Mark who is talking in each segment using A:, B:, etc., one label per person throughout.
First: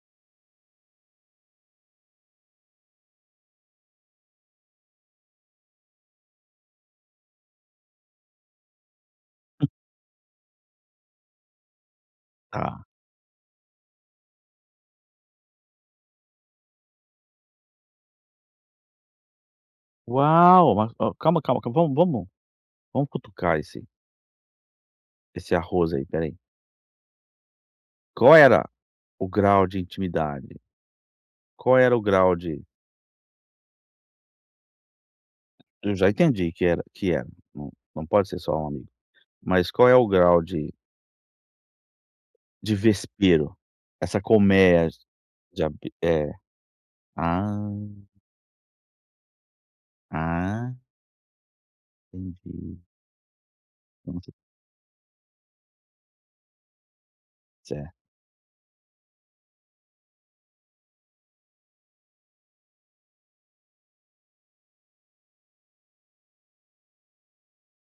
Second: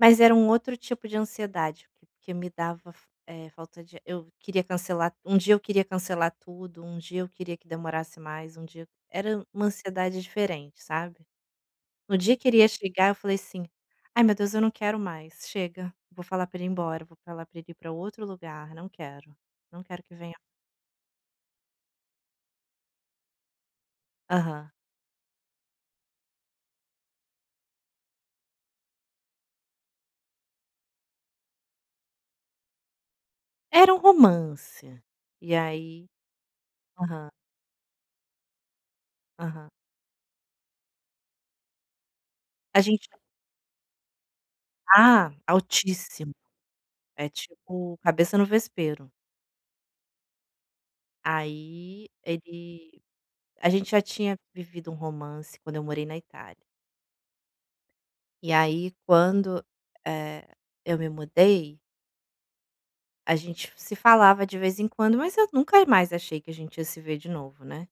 A: Mas era um outro tipo de ansiedade, porque me dava fal eh, falta de ar, eu queria cancelar um dia eu queria cancelar tudo, um dia eu queria que demorasse mais, um dia era uma
B: Uhum.
A: ansiedade diferente sabe? No dia que ele ia
B: Está.
A: chegar eu falei assim: "Ai meu Deus eu não quero mais, chega, vou falar para ele ir embora, vou para ele ir para outro lugar, não quero, não quero que venha".
B: Uau, mas calma, calma, calma, vamos vamos, vamos cutucar esse
A: Aham.
B: esse arroz aí, espera aí. Qual era o grau de intimidade? Qual era o grau de
A: Era um romance. E
B: eu
A: aí,
B: já entendi que era que é,
A: aham.
B: não não pode ser só um amigo,
A: Aham.
B: mas qual é o grau de de
A: A gente
B: vespeiro, essa colmeia
A: ah,
B: de abe é.
A: altíssimo, é tipo
B: Hã.
A: cabeça no vespeiro.
B: Ah
A: Aí
B: entendi.
A: ele a gente já
B: Como assim?
A: tinha vivido um romance quando eu morei na Itália.
B: Certo.
A: E aí quando, eh, eu me mudei a gente se falava de vez em quando, mas eu nunca mais achei que a gente ia se ver de novo, né.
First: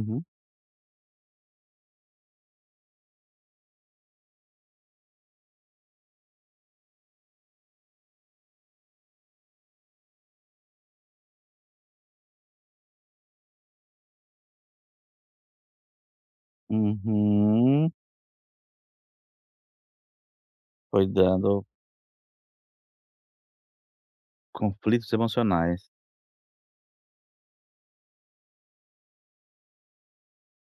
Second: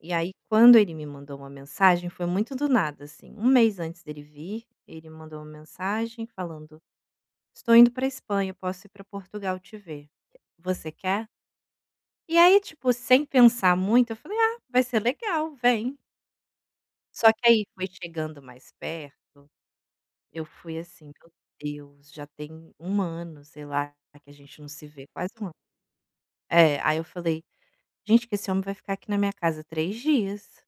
A: E aí quando ele me mandou uma mensagem foi muito do nada assim, 1 mês antes dele vir, ele mandou uma mensagem falando: "Estou indo para a Espanha, posso ir para Portugal te ver, você quer?". E aí tipo sem pensar muito eu falei: "Ah, vai ser legal, vem". Só que aí foi
B: Uhum.
A: chegando mais perto, eu fui assim, meu
B: Cuidando dos
A: Deus, já tem 1 ano sei lá, que a gente não se vê,
B: conflitos
A: quase 1 ano.
B: emocionais.
A: É, aí eu falei: "Gente que esse homem vai ficar aqui na minha casa 3 dias".